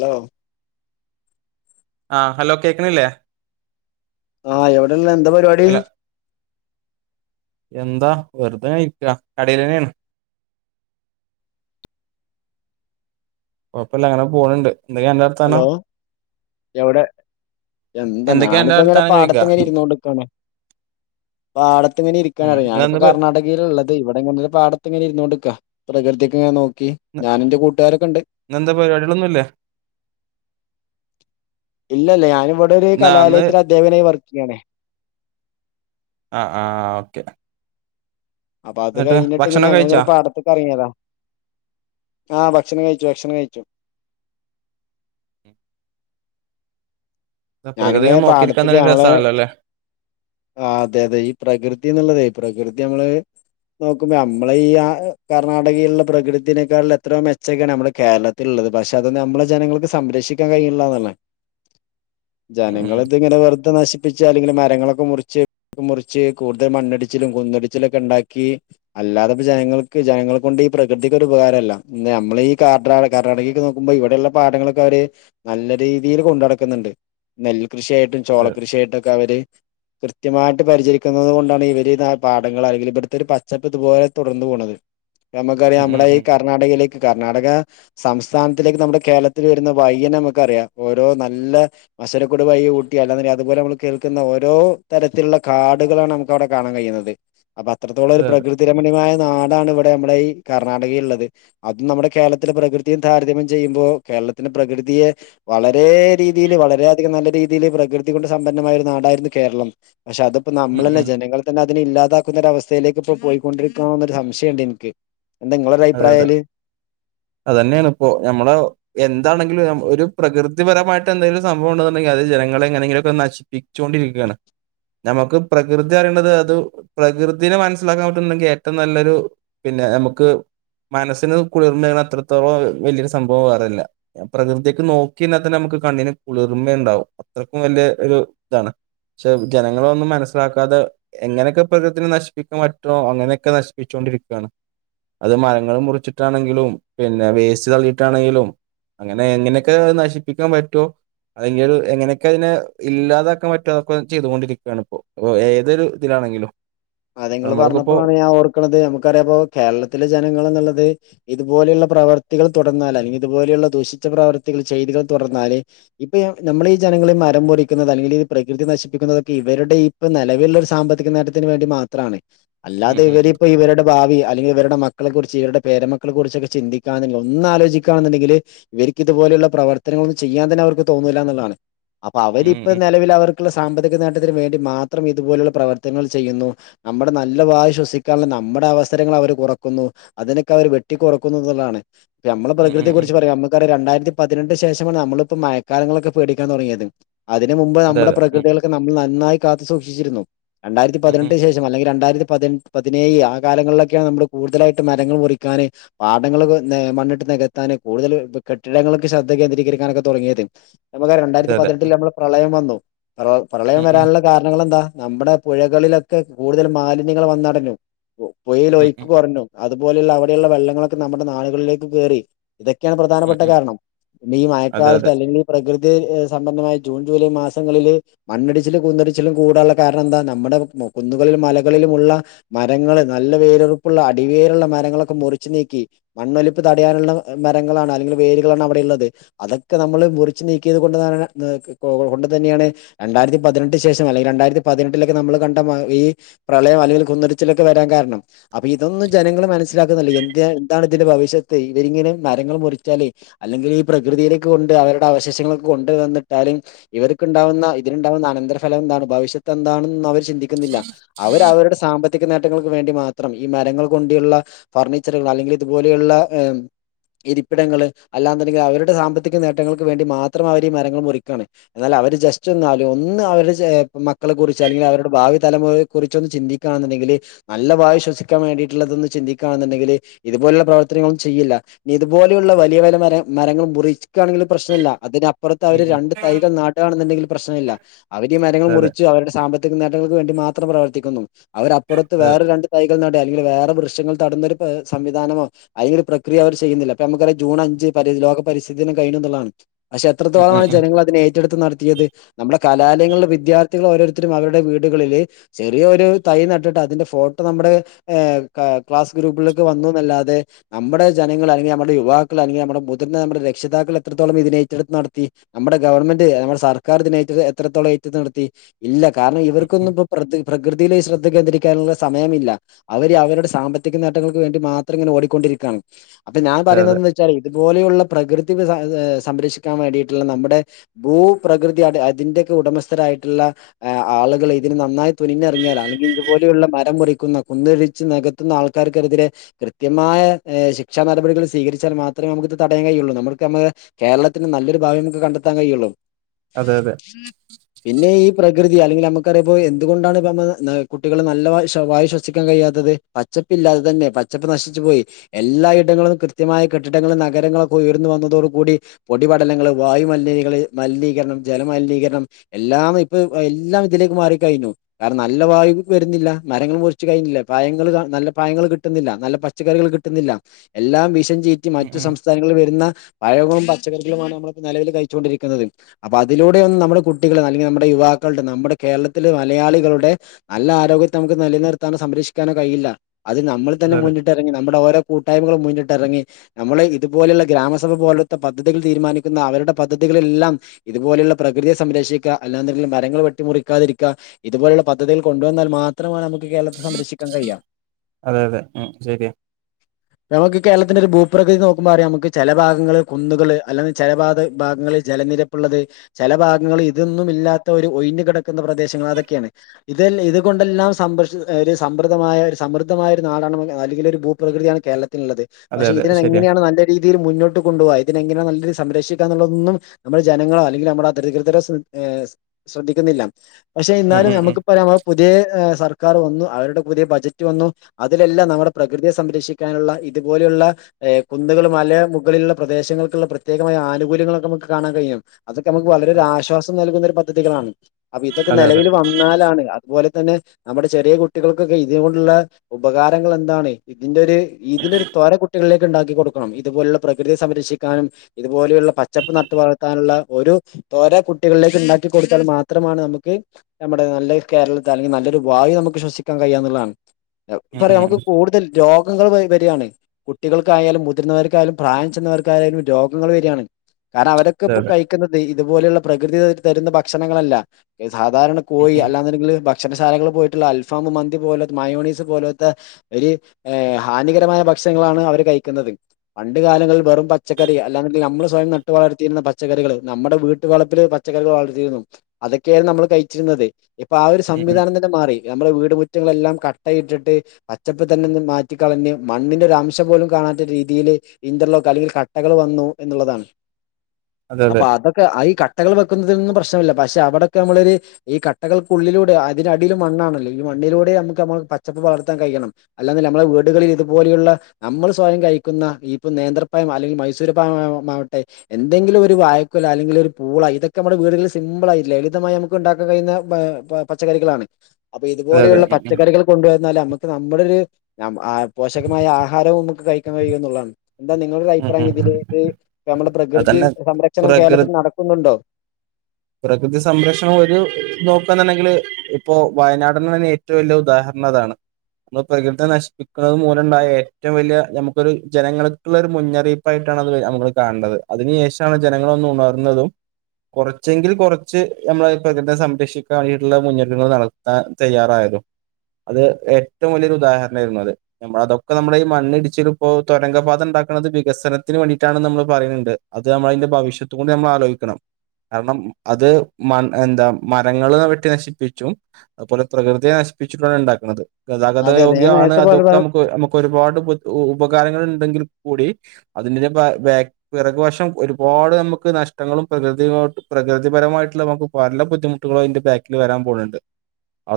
Hello ആ hello കേക്ക്ണില്ലേ ആ എവിടെള്ളെ എന്താ പരിപാടി എന്താ വെറുതെ ങ്ങനെ ഇരിക്ക കടെലെന്നേണ് കൊഴപ്പല്ല അങ്ങനെ പോണ് ണ്ട് ന്താ ത്താനം എവടെ എന്താ എന്തൊക്കെയാ അന്റെ ഞാനിതെങ്ങനെ വർത്താനം ചോയിക്കാ പാടത്ത്ങ്ങനെ ഇരുന്നോണ്ട്ക്കാണ് പാടത്ത്ങ്ങനെ ഇരിക്കാണ് ഉം പറിയ ഞാനിപ്പൊ ഇന്നെന്താ പ കർണാടകേല് ള്ളത് ഇവിടെ ങ്ങനെ ഒരു പാടത്ത് ഇങ്ങനെ ഇര്ന്നോണ്ട്ക്കാ പ്രകൃതിയൊക്കെ നോക്കി ഇന്ന് ഞാനും ന്റെ കൂട്ടാരൊക്കെ ണ്ട് ഇന്നെന്താ പരിപാടികളൊന്നുല്ലേ ഇല്ലല്ല ഞാനിവിടെ ഒരു ഇന്നാ ഇന്ന് കലാലയത്തി അദ്ധ്യാപകനായി വർക്കെയ്യാണ് ആ ആ ഓക്കെ അപ്പൊ അത് എന്നിട്ട് കഴിഞ്ഞിട്ട് ഇങ്ങനെ ഭക്ഷണം ഞങ്ങ കഴിച്ചാ ഇങ്ങനെ പാടത്ത്ക്കെറങ്യേതാ ആ ക്ഷണം കഴിച്ചു ഭക്ഷണം കഴിച്ചു ഉം. ഇതാ പ്രകൃതി ഞാനിങ്ങനെ ഇങ്ങനെ നോക്കിയിരിക്കാൻ പാടത്ത്ക്ക് തന്നെ ഒരു ഞമ്മള് രസാണല്ലോ അല്ലേ ആ അതെ അതെ ഈ പ്രകൃതി ന്നുള്ളത് പ്രകൃതി നമ്മള് നോക്കുമ്പോ നമ്മളെ ഈ ആ കർണ്ണാടകയിലുള്ള പ്രകൃതിതിനേക്കാൾ എത്രോ മെച്ചൊക്കേണ് ഞമ്മളെ കേരളത്തില്ള്ളത് ത് പക്ഷെ അതൊന്നും ഞമ്മളെ ജനങ്ങൾക്ക് സംരക്ഷിക്കാൻ കയ്യിള്ള [unintelligible] ഉം ഉം ജനങ്ങളൾ ഇതിങ്ങനെ വെറുതെ നശിപ്പിച്ച് അല്ലെങ്കിൽ മരങ്ങളൊക്കെ മുറിച്ച് മുറിച്ച് കൂടുതൽ മണ്ണടിച്ചിലും കുന്നടിച്ചിലുംൊക്കെ ഉണ്ടാക്കി അല്ലാതപ്പോ ജനങ്ങൾക്ക് ജനങ്ങൾ കൊണ്ട് ഈ പ്രകൃതിക്ക ഒരുരുപകാരമല്ല നമ്മള് ഈ ക കർണാടകക്ക് നോക്കുമ്പോ ഇവിടെയള്ള പാടങ്ങളൊക്കെര്ല്ല നല്ല രീതിയിൽ കൊണ്ട നടക്കുന്നുണ്ട് നെല് കൃഷിയായിട്ടും ചോള അതെ കൃഷിയായിട്ടുംൊക്കെ അവര് കൃത്യമായിട്ട് പരിചരിക്കുന്നത് കൊണ്ടാണ് ഇവര് പാഠങ്ങൾ അല്ലെങ്കിൽ ഇവിടുത്തെ ഒരു പച്ചപ്പ് ഇതുപോലെ തുടർന്നു പോണത് നമുക്കറിയാം ഉം നമ്മള ഉം ഈ ഉം കർണാടകയില കർണാടക സംസ്ഥാനത്തിലേക്ക് നമ്മുടെ കേരളത്തിൽ വരുന്ന വയ്യന നമുക്കറിയാം ഓരോ നല്ല മസരക്കടു വൈ ഊട്ടി അല്ലാെ അതുപോലെ നമ്മൾ കേൾക്കുന്ന ഓരോ തരത്തിലുള്ള കാടുകളാണ് നമുക്ക് അവിടെ കാണാൻ കഴിയുന്നത് അപ്പൊ അത്രത്തോളം ഒരു അതെ അതെ പ്രകൃതി രമണീയമായ നാടാണ് നമ്മുടെ ഈ കർണാടക ഉത് അതും നമ്മുടെ കേരളത്തിലെ പ്രകൃതിയും താരതമ്യം ചെയ്യുമ്പോൾ കേരളത്തിന്റെ പ്രകൃതി തിയെ വളരെ രീതിൽ വളരെ നല്ല രീതിയിൽ പ്രകൃതി കൊണ്ട് സമ്പന്നമായ ഒരു നാടായിരുന്നു കേരളം പക്ഷെ അതിപ്പോ ഉം നമ്മളല്ലെ ഉം ജനങ്ങൾ തന്നെ അതിനെ ഇല്ലാതാക്കുന്നൊര അവസ്ഥയിലേക്ക് ഇപ്പോ പോയിക്കൊണ്ടിരിക്കണന്നൊരു സംശയണ്ട് എനിക്ക് എന്താ നിങ്ങളൊരു അതെ അതെ അഭിപ്രായല് അതന്നെയാണ് ഇപ്പോ ഞമ്മള എന്താണെങ്കിലും ഒരു പ്രകൃതിപരമായിട്ട് എന്തെങ്കിലും സംഭവം ഉണ്ടെന്നുണ്ടെങ്കിൽ അത് ജനങ്ങളെ എങ്ങനെങ്കിലുംൊക്കെ നശിപ്പിച്ചുകൊണ്ടിരിക്കുകയാണ് നമുക്ക് പ്രകൃതി അറിയേണ്ടത് അത് പ്രകൃതിനെ മനസ്സിലാക്കാൻ പറ്റണ്ടെങ്കിൽ ഏറ്റവും നല്ലൊരു പിന്നെ പിന്നെ നമുക്ക് മനസ്സിന് കുളിർന്ന അത്രത്തോളം വലിയൊരു സംഭവം വേറല്ല പ്രകൃതിയൊക്കെ നോക്കി തന്നെ നമുക്ക് കണ്ണിന് കുളിർമയ ഇണ്ടാവും അത്രയ്ക്കും വലിയ ഒരു ഇതാണ് പക്ഷെ ജനങ്ങളൊന്നും മനസ്സിലാക്കാതെ എങ്ങനൊക്കെ പ്രകൃതിെ നശിപ്പിക്കാൻ പറ്റുമോ അങ്ങനെയൊക്കെ നശിപ്പിച്ചും ണ്ടിറിക്കാണ് [inaudible] അത് മരങ്ങള്ൾ മുറിച്ചിട്ടാണെങ്കിലും പിന്നെ വേസ്റ്റ് തള്ളിട്ടാണെങ്കിലും അങ്ങനെ എങ്ങനെയൊക്കെ നശിപ്പിക്കാൻ പറ്റുവോ അല്ലെങ്ക ഒരു എങ്ങനെയൊക്കെ അതിനെ ഇല്ലാതാക്കാൻ പറ്റോ അതൊക്കെ ചെയ്തുകൊണ്ടിരിക്കുകയാണ് ഇപ്പോ ഏതൊരു ഇതിലാണ് ആണെങ്കിലും അ നിങ്ങള്ൾ പറഞ്ഞപ്പോൾാണ് ഞാൻ ഓർക്കണത് നമുക്കറിയാം ഇപ്പോ കേരളത്തി ത്തിലെ ജനങ്ങൾ എന്നുള്ളത് ഇത്പോലുള്ള പ്രവർത്തികൾ തുടർന്നാൽ അല്ലെങ്കിൽ ഇതുപോലെയുള്ള ദൂഷിച്ച പ്രവർത്തികൾ ചെയ്ത് തുറന്നാല് ഇപ്പൊ നമ്മള ഈ ജനങ്ങളെ മരം മുറിക്കുന്നത് അല്ലെങ്കിൽ പ്രകൃതി നശിപ്പിക്കുന്നതൊക്കെ ഇവരുടെ ഈ ഇപ്പ നിലവില ഒരു സാമ്പത്തിക നേട്ടത്തിന് വേണ്ടി മാ ത്രാണ് ഉം അല്ലാതെ ഉം ഇവരിപ്പോ ഇവരുടെ ഭാവി അല്ലെങ്കിൽ ഇവരുടെ മക്ക മക്കളെ കുറിച്ച് ഇരുടെ പേരമക്കളെ കുറിച്ചൊക്കെ ചിന്തിക്ക ഒന്ന ആലോചിക്കാണുെങ്കിൽ ഇവർ ഇതുപോലെയുള്ള പ്രവർത്തനം ചെയ്യാൻ തന്നെ അവർക്ക് തോന്നൂില്ലുള്ളതാണ് അപ്പൊ ഉം ഉം അവരിപ്പ ഉം നിലവിൽ അവർക്കുള്ള സാമ്പത്തിക നേട്ടത്തിന് വേണ്ടി മാത്രം ഇതുപോലുള്ള പ്രവർത്തനങ്ങൾ ചെയ്യുന്നു നമ്മുടെ നല്ല വായു ശ്വസിക്കാാന നമ്മുടെ അവസരങ്ങൾ അവർ കുറക്കുന്നു അതിനൊക്കെ അവർ വെട്ടിിക്ക കുറക്കുന്നതാണ് നമ്മള ഉം ഉം പ്രൃതിയ ഉം ഉം കുറിച്ച് പറയാം നമുക്ക രണ്ടായിരം ആയിരത്തി പതിനെട്ടു ശേഷമാണ് നമ്മളിപ്പോ മഴക്കാലങ്ങളൊക്കെ പേടിക്കാൻ തുടങ്ങിയത് അതിനന് മുമ്പ് അതെ നമ്മുടെ അതെ ഉം പ്രകൃതികളൊക്കെ നമ്മൾ നന്നായി കാത്തു സൂക്ഷിച്ചിരുന്നു രണ്ടായിരത്തി ഉം ഉം പതിനെട്ട് ശേഷം രണ്ടതിനേഴ് ആ കാലങ്ങളിലൊക്കെയ നമ്മള് കൂടുതലായിട്ട് മരങ്ങൾ മുറിക്കാന്ൻ പാടങ്ങൾ [unintelligible] മണ്ണിട്ട് നികത്താാന് കൂടുതൽ കെട്ടിടങ്ങൾക്കെ ശ്രദ്ധ കേന്ദ്രീകരിക്കാനൊക്കെ തുടങ്ങിയത് നമക്ക അതെ രണ്ടായിത്തി അതെ പതിനെട്ടിൽ നമ്മൾ പ്രളയം വന്നു പ്ര പ്രളയം ഉം ഉം വരാനുള്ള കാരണങ്ങൾ എന്താ നമ്മുടെ പുഴകളിലൊക്കെ കൂടുതൽ മാലിന്യങ്ങള്ൾ വന്നടഞ്ഞു പു പുയിയില ഉം ഉം ഒയിക്ക് ഉം കുറഞ്ഞു അതുപോലെയുള്ള അവിടെയുള്ള വെള്ളങ്ങളൊക്കെ നമ്മുടെ നാടുകളിലേക്ക് കയറി ഇതൊക്കെയാണ് ഉം പ്രധാനപ്പെട്ട ഉം കാരണംഈ അതെ അതെ മഴക്കാലത്ത് അല്ലെങ്കിൽ ഈ പ്രകൃതി ഇതീൽ ഏ സംബന്ധമായ ജൂൺ ജൂലൈ മാസങ്ങളില് മണ്ണിടിച്ചില് കുന്നടിച്ചിലും കൂടാനുള്ള കാരണം എന്താ നമ്മുടെ [unintelligible] കുന്നുകളിലും മലകളിലുമുള്ള മരങ്ങളെ നല്ല വേരുറപ്പുള്ള അടിവേരുള്ള മരങ്ങളൊക്കെ മുറിച്ചു നീക്കി മണ്ണൊലിപ്പ് തടയാനുള്ള [unintelligible] മരങ്ങളാണ് അല്ലെങ്കില് വേരുകളാണ് അവിടെ ഇള്ളത് അതൊക്കെ നമ്മള് മുറിച്ച് നീക്കിയത് കൊൺ [unintelligible] കൊണ്ട് തന്നെയാണ് രണ്ടായിരത്തി പതിനെട്ട് ശേഷം അല്ലെങ്കി രണ്ടായിരത്തി പതിനെട്ടിലൊക്കെ നമ്മള് ക [unintelligible] ഈ പ്രളയം അല്ലെങ്കില് കുന്നൊരിച്ചിലൊക്കെ വരാൻ കാരണം അപ്പൊ ഇതൊന്നും ജനങ്ങള് മനസ്സിലാക്കുന്നില്ല എന്ത്യാ എന്താണ് ഇതിന്റെ ഭവിഷ്യത്ത് ഇവരിങ്ങനെ മരങ്ങള് മുറിച്ചാലേ അല്ലെങ്കിൽ ഈ പ്രകൃതിയിലേക്ക് കൊണ്ട് അവരുടെ അവശേഷങ്ങള് കൊണ്ടുവന്നിട്ടാലും ഇവർക്കുണ്ടാവുന്ന ഇതിലുണ്ടാവുന്ന അനന്തര ഫലം എന്താണ് ഭവിഷ്യത്ത് എന്തണെന്ന് അവര് ചി ക്കുന്നില്ല അവര് അവരുടെ സാമ്പത്തിക നേ ട്ടങ്ങൾക്ക് വേണ്ടി മാത്രം ഈ മരങ്ങൾ കൊണ്ടുള്ള ഫർണിച്ചറുകൾ അല്ലെങ്കിൽ ഇതുപോലെയുള്ള ഏ ഇരിപ്പിടങ്ങള് അല്ലാന്നൊണ്ടെങ്കിൽ അവരുടെ സാമ്പത്തിക നേട്ടങ്ങൾക്ക് വേണ്ടി മാത്രം അവര് ഈ മരങ്ങൾ മുറിക്കുവാണ് എന്നാൽ അ വര് ജസ്റ്റ് എന്നാലും ഒന്ന് അവരെ ചേ മക്കളെ കുറിച്ച് അല്ലെങ്കില് അവരുടെ ഭാവി തലമുറയെ കുറിച്ചൊന്ന് ചിന്തിക്കയാണെന്നുണ്ടെങ്കില് നല്ല വായു ശ്വസിക്കാൻ വേണ്ടിയിട്ടുള്ളതെന്ന് ചിന്തിക്കുകാണെന്നുണ്ടങ്കില് ഇത് ഇതുപോലുള്ള പ്രവർത്തനങ്ങളും ചെയ്യില്ല ഇനി ഇതുപോലെയുള്ള വലിയ വലിയ മരങ്ങളും മുറിക്കുകാണെങ്കിലും പ്രശ്നല്ല അതിന പ്പുറത്ത് ഉം അവര് ഉം രണ്ട് തൈകൾ നടുകാണെന്നുണ്ടെങ്കില് പ്രശനമില്ല അവരീ മരങ്ങള് അതെ അതെ മുറിച്ചു അവരുടെ സാമ്പത്തിക നേ ട്ടങ്ങൾക്ക് വേണ്ടി മാത്രം പ്രവർത്തിക്കുന്നു അവരപ്പുറത്ത് അതെ വേറൊരു രണ്ട് തൈകൾ ന ടുന്നത് അല്ലെങ്കില് വേറെ വൃക്ഷങ്ങൾ നടുന്നൊരു സംവിധാനമോ അതിനൊരു പ്രക്രിയ അവർ ചെയ്യുന്നില്ല അപ്പോ നമ്മക്കറിയാം ജൂൺ അഞ്ച് പരി ലോക പരിസ്ഥിതി ദിനം കഴിഞ്ഞന്നൊള്ളാണ് ‌പക്ഷെ ഉം ഉം എത്രത്തോളമാണ് ഉം ജനങ്ങൾ അതിനെ ഏ റ്റെടുത്ത് നടത്തിയത് നമ്മുടെ കലാലയങ്ങളിലെ വിദ്യാർത്ഥികള് ഓരോരുത്തരും അവരുടെ വീ ട്കള്ല് ചെറിയാെരു തൈ നട്ട്ട്ട് അതിന്റെ ഫോട്ടൊ നമ്മ്ടെ ഏഹ് കാ ക്ലാസ്സ്‌ ഗ്രൂപ്പിലൊക്കെ വന്ന് ന്നൂന്നല്ലാതെ നമ്മടെ ജനങ്ങൾ അല്ലെങ്കി നമ്മടെ യുവാക്കൾ അല്ലെങ്കി നമ്മടെ മുതിർന്ന നമ്മടെ രക്ഷിതാക്കളെത്രത്തോളം ഇതിനേറ്റെട് ത്ത് നടത്തി നമ്മടെ ഗവർമെന്റ് നമ്മടെ സർക്കാറ് ഇതിനേറ്റ് ല്ലെ എത്രത്തോളം ഏറ്റത് നടത്തി ഇല്ല കാരണം ഇ ഉം ഉം ക്കുന്നുപ്പം പ്രതി പ്രകൃതിയില് ശ്രദ്ധ കേന്ദ്രീക്കാൻള്ള സമയമില്ല അവര് അവരുടെ സാമ്പത്തിക നേട്ടങ്ങൾക്ക് വേണ്ടി മാത്രങ്ങനെ ഓടിക്കൊണ്ടി രിക്കാണ് അപ്പ ഞാൻ അതെ അതെ പറയുന്നതെന്ന് വെച്ചാൽ ഇത് പോലെയുള്ള പ്രകൃതി വ് സ ഇത് ഏഹ് സംരക്ഷിക്കാൻ വേണ്ടീട്ട്ള്ള നമ്മ്ടെ ഭൂപ്രകൃതി അത് അതിന്റെക്കെ ഉടമസ്ഥരായ്ട്ട്ള്ള ഏഹ് ആള്കളീ തിന് നന്നായ് തുനിഞ്ഞെറങ്ങിയാലാ അല്ലെങ്കി ഇത്പോലെയുള്ള മരം മുറിക്കുന്ന കുന്ന്ടിച്ച് നെകത്ത്ന്ന ആൾക്കാർക്കെര്തിരെ കൃത്യമായ ഏഹ് ശിക്ഷാ നടപടികള് സ്വീകരിച്ചാല് മാത്രമെ നമുക്ക്ത് തടയാൻ കയ്യൊള്ളൂ നമ്മൾക്ക് നമ്മടെ കേരളത്തിന് ന ല്ലൊരു ഭാവി നമ്മക്ക് കണ്ടെത്താൻ കഴിയൊള്ളൂ അതെ അതെ പിന്നേ ഈ പ്രകൃതി അല്ലെങ്കില് നമ്മ കടേ പോയ് എന്ത്കൊണ്ടാണ് പ മ ന നാ കുട്ടികള് നല്ല വായ് ശ വായ് ശ്വസിക്കാൻ കഴിയാത്തത് പച്ചപ്പില്ലാ അത് തന്നെ പ ച്ചപ്പ് നശിച്ചു പോയി എല്ലാ ഇടങ്ങളും കൃത്യമായ കെട്ടിടങ്ങളും നഗരങ്ങളൊക്കെ ഉയർന്നു വന്നതോട് കൂടി പൊടി ടി പടലങ്ങള് വായു മൽനിനികള് മൽനീകരണം ജല മൽനീകരണം എല്ലാം ഇപ്പ് എല്ലാം ഇതിലേക്ക് മാറിക്കയ്നു കാര്ണം നല്ല വായു വെര്ന്നില്ല മരങ്ങള് മുർച്ച് കയ്ഞ്ഞിലേ പയങ്ങള് കാ നല്ല പയങ്ങള് കിട്ട് ന്നില്ല നല്ല പച്ചക്കറികള് കിട്ട്ന്നില്ല എല്ലാം വിശം ചീറ്റി ഉം മറ്റു ഉം സംസ്ഥാനങ്ങള്ൽ വെര്ന്ന പഴവും പ ച്ചക്കറികളുമാണ് നമ്മളാെക്കെ നെലവില് കയ്ച്ചോണ്ടിരിക്ക്ന്നത് അപ്പൊ അതിലൂടെ ഒന്നും നമ്മുടെ കുട്ടികള് അല്ലെങ്കി നമ്മടെ യുവാക്കൾടെ നമ്മടെ കേരളത്തില് മലയാളികളുടെ നല്ല ആരോഗ്യത്തെ നമുക്ക് നിലനിർത്താനോ സംരക്ഷിക്കാനോ കഴിയില്ലാ അത് നമ്മള് തന്നെ അതെ അതെ മുന്നിട്ടെറങ്ങി നമ്മടെ ഓരോ കൂട്ടായ്മകളും മുന്നി ട്ടെറങ്ങി ഞമ്മള് ഇത്പോലെള്ള ഗ്രാമസഭ പോലൊത്തെ പദ്ധതികൾ തീര്മാനിക്ക്ന്ന അവരുടെ പദ്ധതികളെല്ലാം ഇത്പോലെള്ള പ്രകൃതിയെ സംരക്ഷിക്ക അല്ലാന്ന്ങ്കില് മരങ്ങള് വെട്ടിമുറി ക്കാതിരിക്ക ഇത്പോല്ള്ള പദ്ധതികൾ കൊണ്ടുവന്നാൽ മാത്രമാണ് നമുക്ക് കേരളത്തെ സംരക്ഷിക്കാൻ കഴിയാ അതെ അതെ ഉം ശെര്യാ തിന്റൊര് ഭൂപ്രകൃതി നോക്കുമ്പ അറിയാമ്ക്ക് ചെല ഭാഗങ്ങള് കുന്ന്കള് അല്ലാന്ന് ചെല ഭാഗ ഭാഗങ്ങള് ജെലനിരപ്പ്ള്ളത് ചെല ഭാഗങ്ങള് ഇതെന്നും ഇല്ലാത്ത ഒര് ഒയ്ഞ്ഞ് കെട ക്ക്ന്ന പ്രദേശങ്ങൾ അതൊക്കെയാണ്, ഇതെല്ല് ഇതുകൊണ്ടെല്ലാം സമ്പുഷ് ഏര് സംബ്രുധമായ ഒരു സമൃദ്ധമായ ഒരു നാട [unintelligible] അല്ലെങ്കില് ഒരു ഭൂപ്രകതിയാണ് കേരളത്തിനിള്ളത്, അതെ പക്ഷെ അതെ ഇതിനെ അത് ശരിയാ എങ്ങനെയാണ് നല്ല രീതിയില് മുന്നോട്ട് കൊണ്ടുവായ് ഇതിനെങ്ങനെ നല്ല രീതി സംരക്ഷിക്കാന്നുള്ളതൊന്നും നമ്മുടെ ജനങ്ങളോ അല്ലെങ്കില് നമ്മടെ അധത്രികൃതരോ ശ്ര ഏഹ് ശ്രദ്ധിക്കുന്നില്ലാ. പക്ഷെ ഉം ഇന്നാലും ഉം ഉം നമ്മക്ക് പറയാള്ളത് പുതിയേ ഏഹ് സർ ക്കാറ് വന്നു, അവരുടെ പുതിയ ബജറ്റ് വന്നു, അതിലെല്ലാം നമ്മുടെ പ്രകൃതിയെ സംരക്ഷിക്കാനുള്ള ഇതുപോലെയുള്ള ഏഹ് കുന്നുകള് മല മുകളിൽള്ള പ്രദേശങ്ങൾക്കിള്ള പ്രത്യേകമായ ആനുകൂല്യങ്ങളൊക്കെ നമുക്ക് കാണാ കഴിയും, അതൊക്കെ നമുക്ക് വ ന്നരോരു അതെ ആശ്വാസം നൽകുന്നൊരു പദ്ധതികളാണ് അപി ഇതൊക്കെ അതെ അതെ നെലവില് വന്നാലാണ്, അതുപോലെ തന്നെ നമ്മുടെ ചെറിയ കുട്ടികൾക്കൊക്കെ ഇത് കൊണ്ടുള്ള ഉപകാരങ്ങൾ എന്താണ്, ഇതിന്റൊരു ഇതിനൊരു തൊര കുട്ടികളിലേക്ക് ഇണ്ടാക്കി കൊടുക്കണം, ഇതുപോലെയുള്ള പ്രകൃതിയെ സംരക്ഷിക്കാനും ഇതുപോലെയുള്ള പച്ചപ്പ് നട്ട് വളർത്താനിള്ള ഒരു തൊര കുട്ടികളിലേക്ക് ഇണ്ടാക്കി കൊടുത്താൽ മാത് മാത്രമാണ് നമുക്ക് നമ്മടെ നല്ല കേരളത്തി അല്ലെങ്കി നല്ലൊരു വായു നമക്ക് ശ്വസിക്കാൻ കഴിയാന്നിള്ളതാണ്. ഏഹ് ഉം പറയാ ഉം ഉം നമുക്ക് കൂടുതൽ രോഗങ്ങൾ വ വെരാണ് കുട്ടികൾക്കായാലും മുതിർന്നവർക്കായാലും പ്രായം ചെന്നവർക്കായാലും രോഗങ്ങള് വെരാണ്. കാരണം അവരൊക്കെ അതെ ഇപ്പൊ അതെ കഴിക്കുന്നത് ഇതുപോലെയുള്ള പ്രകൃതി തരുന്ന ഭക്ഷണങ്ങളല്ല സാധാരണ ഉം കോയി ഉം അല്ലാന്നുണ്ടെങ്കില് ഭക്ഷണശാലകള് പോയിട്ട്ള്ള അൽഫാമ് മന്തി പോല മയോണീസ് പോലോത്തെ ഒരു ഹാനികരമായ ഭ ഭക്ഷണങ്ങളാണ് അവര് കഴിക്കുന്നത് പണ്ട് കാലങ്ങളിൽ വെറും പച്ചക്കറി അല്ലാന്നുണ്ടെങ്കി നമ്മള് സ്വയം നട്ടു വളർത്തിയിരുന്ന പച്ചക്കറി നമ്മടെ വീട്ട് വളപ്പില് പച്ചക്കറികൾ വളർത്തിയിരുന്നു അതൊക്കെയയിരുന്നു നമ്മൾ കഴിച്ചിരുന്നത് ഇപ്പൊ ആ ഒരു ഉം ഉം സംവിധാനം തന്നെ മാറി നമ്മടെ വീട്മുറ്റങ്ങളെല്ലാം കട്ടയിട്ടിട്ട് പച്ചപ്പ് തന്നെന്ന് മാറ്റി കളഞ്ഞ് മണ്ണിന്റെ ഒരംശം പോലും കാ മാറ്റ രീതിയില് ഇന്റർലോക്ക് അല്ലെങ്കിൽ കട്ടകള് വന്നു എന്നുള്ളതാണ് അതെ അതെ അപ്പ അതൊക്കെ ഈ കട്ടകൾ വെക്കുന്നതി ഒന്നും പ്രശ്നവല്ല പ അവടൊക്കെ നമ്മളൊരു ഈ കട്ട കൾക്കുള്ളിലൂടെ അതിനടിയില് മണ്ണാണല്ലോ ഈ മണ്ണിലൂടെ നമ്മക്ക് പച്ചപ്പ് വള കഴിയണം അല്ലങ്കിൽ നമ്മളെ വീടുകളിൽ ഇതുപോലെയുള്ള നമ്മള് സ്വയം കഴിക്കുന്ന നേന്ത്രപ്പയം അല്ലെങ്കി മൈസൂര്പാം മാവട്ടെ എന്തെങ്കിലും ഒരു വായക്കുല അല്ലെങ്കിലൊരു പൂള ഇതൊക്ക നമ്മ വീടിൽ സിമ്പിൾ ആയി ലളിതമായി നമ്മക്ക് ഉണ്ടാക്കാൻ കഴിയുന്ന പച്ചക്കറികളാണ് അപ്പൊ അതെ അതെ ഇതുപോലെയുള്ള ഉം പച്ചക്കറികൾ കൊണ്ടുവന്നാല് നമ്മക്ക് നമ്മുടൊരു- ആ പോഷകമായ ആഹാരവും നമ്മ ക്ക് കഴിക്കാൻ കഴിയും എന്നുള്ളതാണ് എന്താ നിങ്ങളുടെ ഉം അഭിപ്രായം ഉം ഉം ഇതില് നമ്മടെ തൃ പ്രകൃതി അതന്നെ സംരക്ഷണം പ്രകൃ കേരളത്തിൽ നടക്കുന്നുണ്ടോ പ്രകൃതി സംരക്ഷണം ഒരു നോക്കുകന്നുണ്ടെങ്കില് ഇപ്പൊ വയനാടന് തന്നെ ഏറ്റവും വലിയ ഉദാഹരണം എന്നതാണ് നമ്മള് പ്രകൃത്യെ നശിപ്പിക്കുന്നത് മൂലു ണ്ടായ ഏറ്റവും വല്യ നമുക്കൊരു ജനങ്ങൾക്കുള്ള ഒരു മുന്നറിയിപ്പായിട്ട് ആയിട്ടാണത് അത് നമ്മള് കാണണ്ടത് അതിന് ശേഷാണ് ജനങ്ങളൊന്നുണർന്നതും കുറ ഒന്നുംങ്കിൽ കൊറച്ച് നമ്മളക്ക പ്രകൃതി സംരക്ഷിക്കാ യിട്ടുള്ള മുന്നൊരുക്ക ങ്ങൾ നടത്താൻ തയ്യാറായതും അത് ഏറ്റവും വലിയൊരു ഉദാഹരണാ യിരുന്നു അത് നമ്മൾ അതൊക്കെ നമ്മള ഈ മണ്ണിടിച്ചിലിപ്പോ തൊരങ്കപാത ഒണ്ടാ വികസനത്തിന് വേണ്ടിട്ടാണന്ന് നമ്മൾ പറയണുണ്ട് അത് നമ്മൾതിന്റെ ഭവിഷ്യത്ത കൂടി നമ്മൾ ആലോയിക്കണം കാരണം അത് എന്താ മരങ്ങള് വെട്ടി നശിപ്പിച്ചും അതുപോലെ പ്രകൃതിയെ നശിപ്പി വച്ചിട്ടാണ് ഉണ്ടാക്കണത് അതെ അതെ ഞാൻ ഗതാഗതയോഗ്യമാണ് നേരത്തെ പോലെ അതൊക്കെ പറ- നമുക്ക് നമുക്ക് ഒരുപാട് ഉപ ഉപകാരങ്ങൾ- ഉണ്ടങ്കിൽ കൂടി അതിന്റൊരു ബാക്ക് പിറക് വശം ഒരുപാട് നമുക്ക് നഷ്ടങ്ങളും പ്രകൃതി പ്രകൃതിപരമായിട്ടുള്ള നമ്മുക്ക് പല ബുദ്ധിമുട്ടുകളും അതിന്റെ ബാക്കിൽ വരാൻ പോണുണ്ട്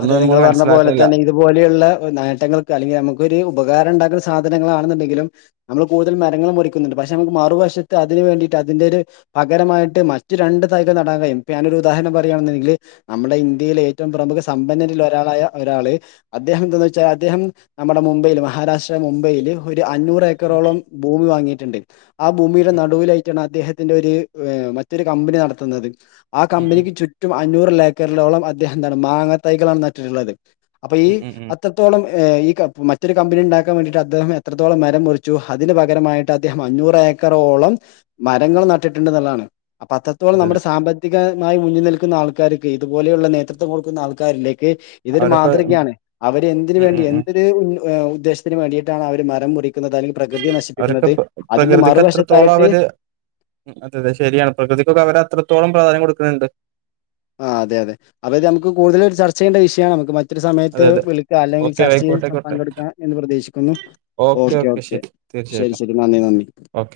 അതെ നിങ്ങൾ പറഞ്ഞ പോലെ തന്നെ ഇതുപോലെയുള്ള നേട്ടങ്ങൾക്ക് അല്ലെങ്കിൽ നമുക്കൊരു ഉപകാരംണ്ടാക്കുന്ന സാധനങ്ങളാണെന്നുണ്ടെങ്കി- എങ്കിലും നമ്മള് കൂടുതൽ മരങ്ങൾ മുറിക്കുന്നുണ്ട് പക്ഷെ നമുക്ക് മറുവശത്ത് അതിന് വേണ്ടിട്ട് അതിന്റൊരു പകരമായിട്ട്- മറ്റു രണ്ട് തൈക നടാവെ ഇപ്പ ഞാനൊരു ഉദാഹരണം പറയാണെന്നുണ്ടെങ്കില് നമ്മുടെ ഇന്ത്യയില് ഏറ്റവും പ്രമുഖ- സമ്പന്നരിൽ ഒരാളായ ഒരാള് അദ്ദേഹം എന്തന്ന് വെച്ചാ അദ്ദേഹം നമ്മുടെ മുംബൈയില് മഹാരാഷ്ട്ര മുംബൈയില്- അഞ്ഞൂറ് ഏക്കറോളം ഭൂമി വാങ്ങിട്ട്ണ്ട് ആ ഭൂമിയുടെ നടുവിലായിട്ടാണ് അദ്ദേഹത്തിന്റെ ഒരു മറ്റൊരു കമ്പനി നടത്തുന്നത് ആ ഉം ഉം കമ്പനിക്ക് ചുറ്റും അഞ്ഞൂറി ലേക്കറിലോളം അദ്ദേഹം എന്താണ് മാങ്ങാ തൈകളാണ് നട്ടിട്ടുള്ളത് അപ്പൊ ഈ ഉം ഉം ഉം അത്രത്തോളം- ആ ഈ ക മറ്റൊരു കമ്പനി ഉണ്ടാക്കാൻ വേണ്ടിട്ട് അദ്ദേഹം എത്രത്തോളം മരം മുറിച്ചുവോ അതിന് പകരമായിട്ട് അദ്ദേഹം അഞ്ഞൂറ ഏക്കറോളം മരങ്ങൾ നട്ടിട്ടുണ്ടെന്നുള്ളതാണ് അപ്പൊ അത്രത്തോളം അതെ അതെ നമ്മുടെ സാമ്പത്തിക മായി മുന്നി നിൽക്കുന്ന ആൾക്കാരിക്ക് ഇതുപോലെയുള്ള നേതൃത്വം കൊടുക്കുന്ന ആൾക്കാരിലേ ഇതൊരു അവരൊക്കെ ഉം മാതൃകയാണ് അവര് എന്തിന് ഉം വേണ്ടി ഉം ഉം എന്തൊരു ഉ ആ ഉദ്ദേശത്തിന് വേണ്ടിയിട്ടാണ് അവര് മരം മുറി- മുറിക്കുന്നത് അല്ലെങ്കിൽ പ്രകൃതിയെ അവരൊക്കെ നശിപ്പിക്കുന്നത് പ്ര അതിന്റെ മറുവശത്തായിട്ട്- ഉ അതെ അതെ ശരിയാണ് പ്രകൃതിക്കൊക്കെ അവര് അത്രത്തോളം പ്രാധാന്യം കൊടുക്കുന്നുണ്ട് ആ അതെ അതെ ഇത് നമുക്ക് കൂടുതൽ ഒരു ചർച്ച ചെയ്യേണ്ട വിഷയാ നമുക്ക് മ മറ്റൊരു സമയത്ത് അതെ അതെ വിളിക്കുക അല്ലെങ്കിൽ ഓക്കെ ചർച്ചയിൽ ആയിക്കോട്ടെ പ ആയിക്കോട്ടെ പങ്കെടുക്കാ എന്ന് പ്രതീക്ഷിക്കുന്നു ഓക്കെ ഓക്കെ ശരി ശരി നന്ദി നന്ദി. ഓക്കെ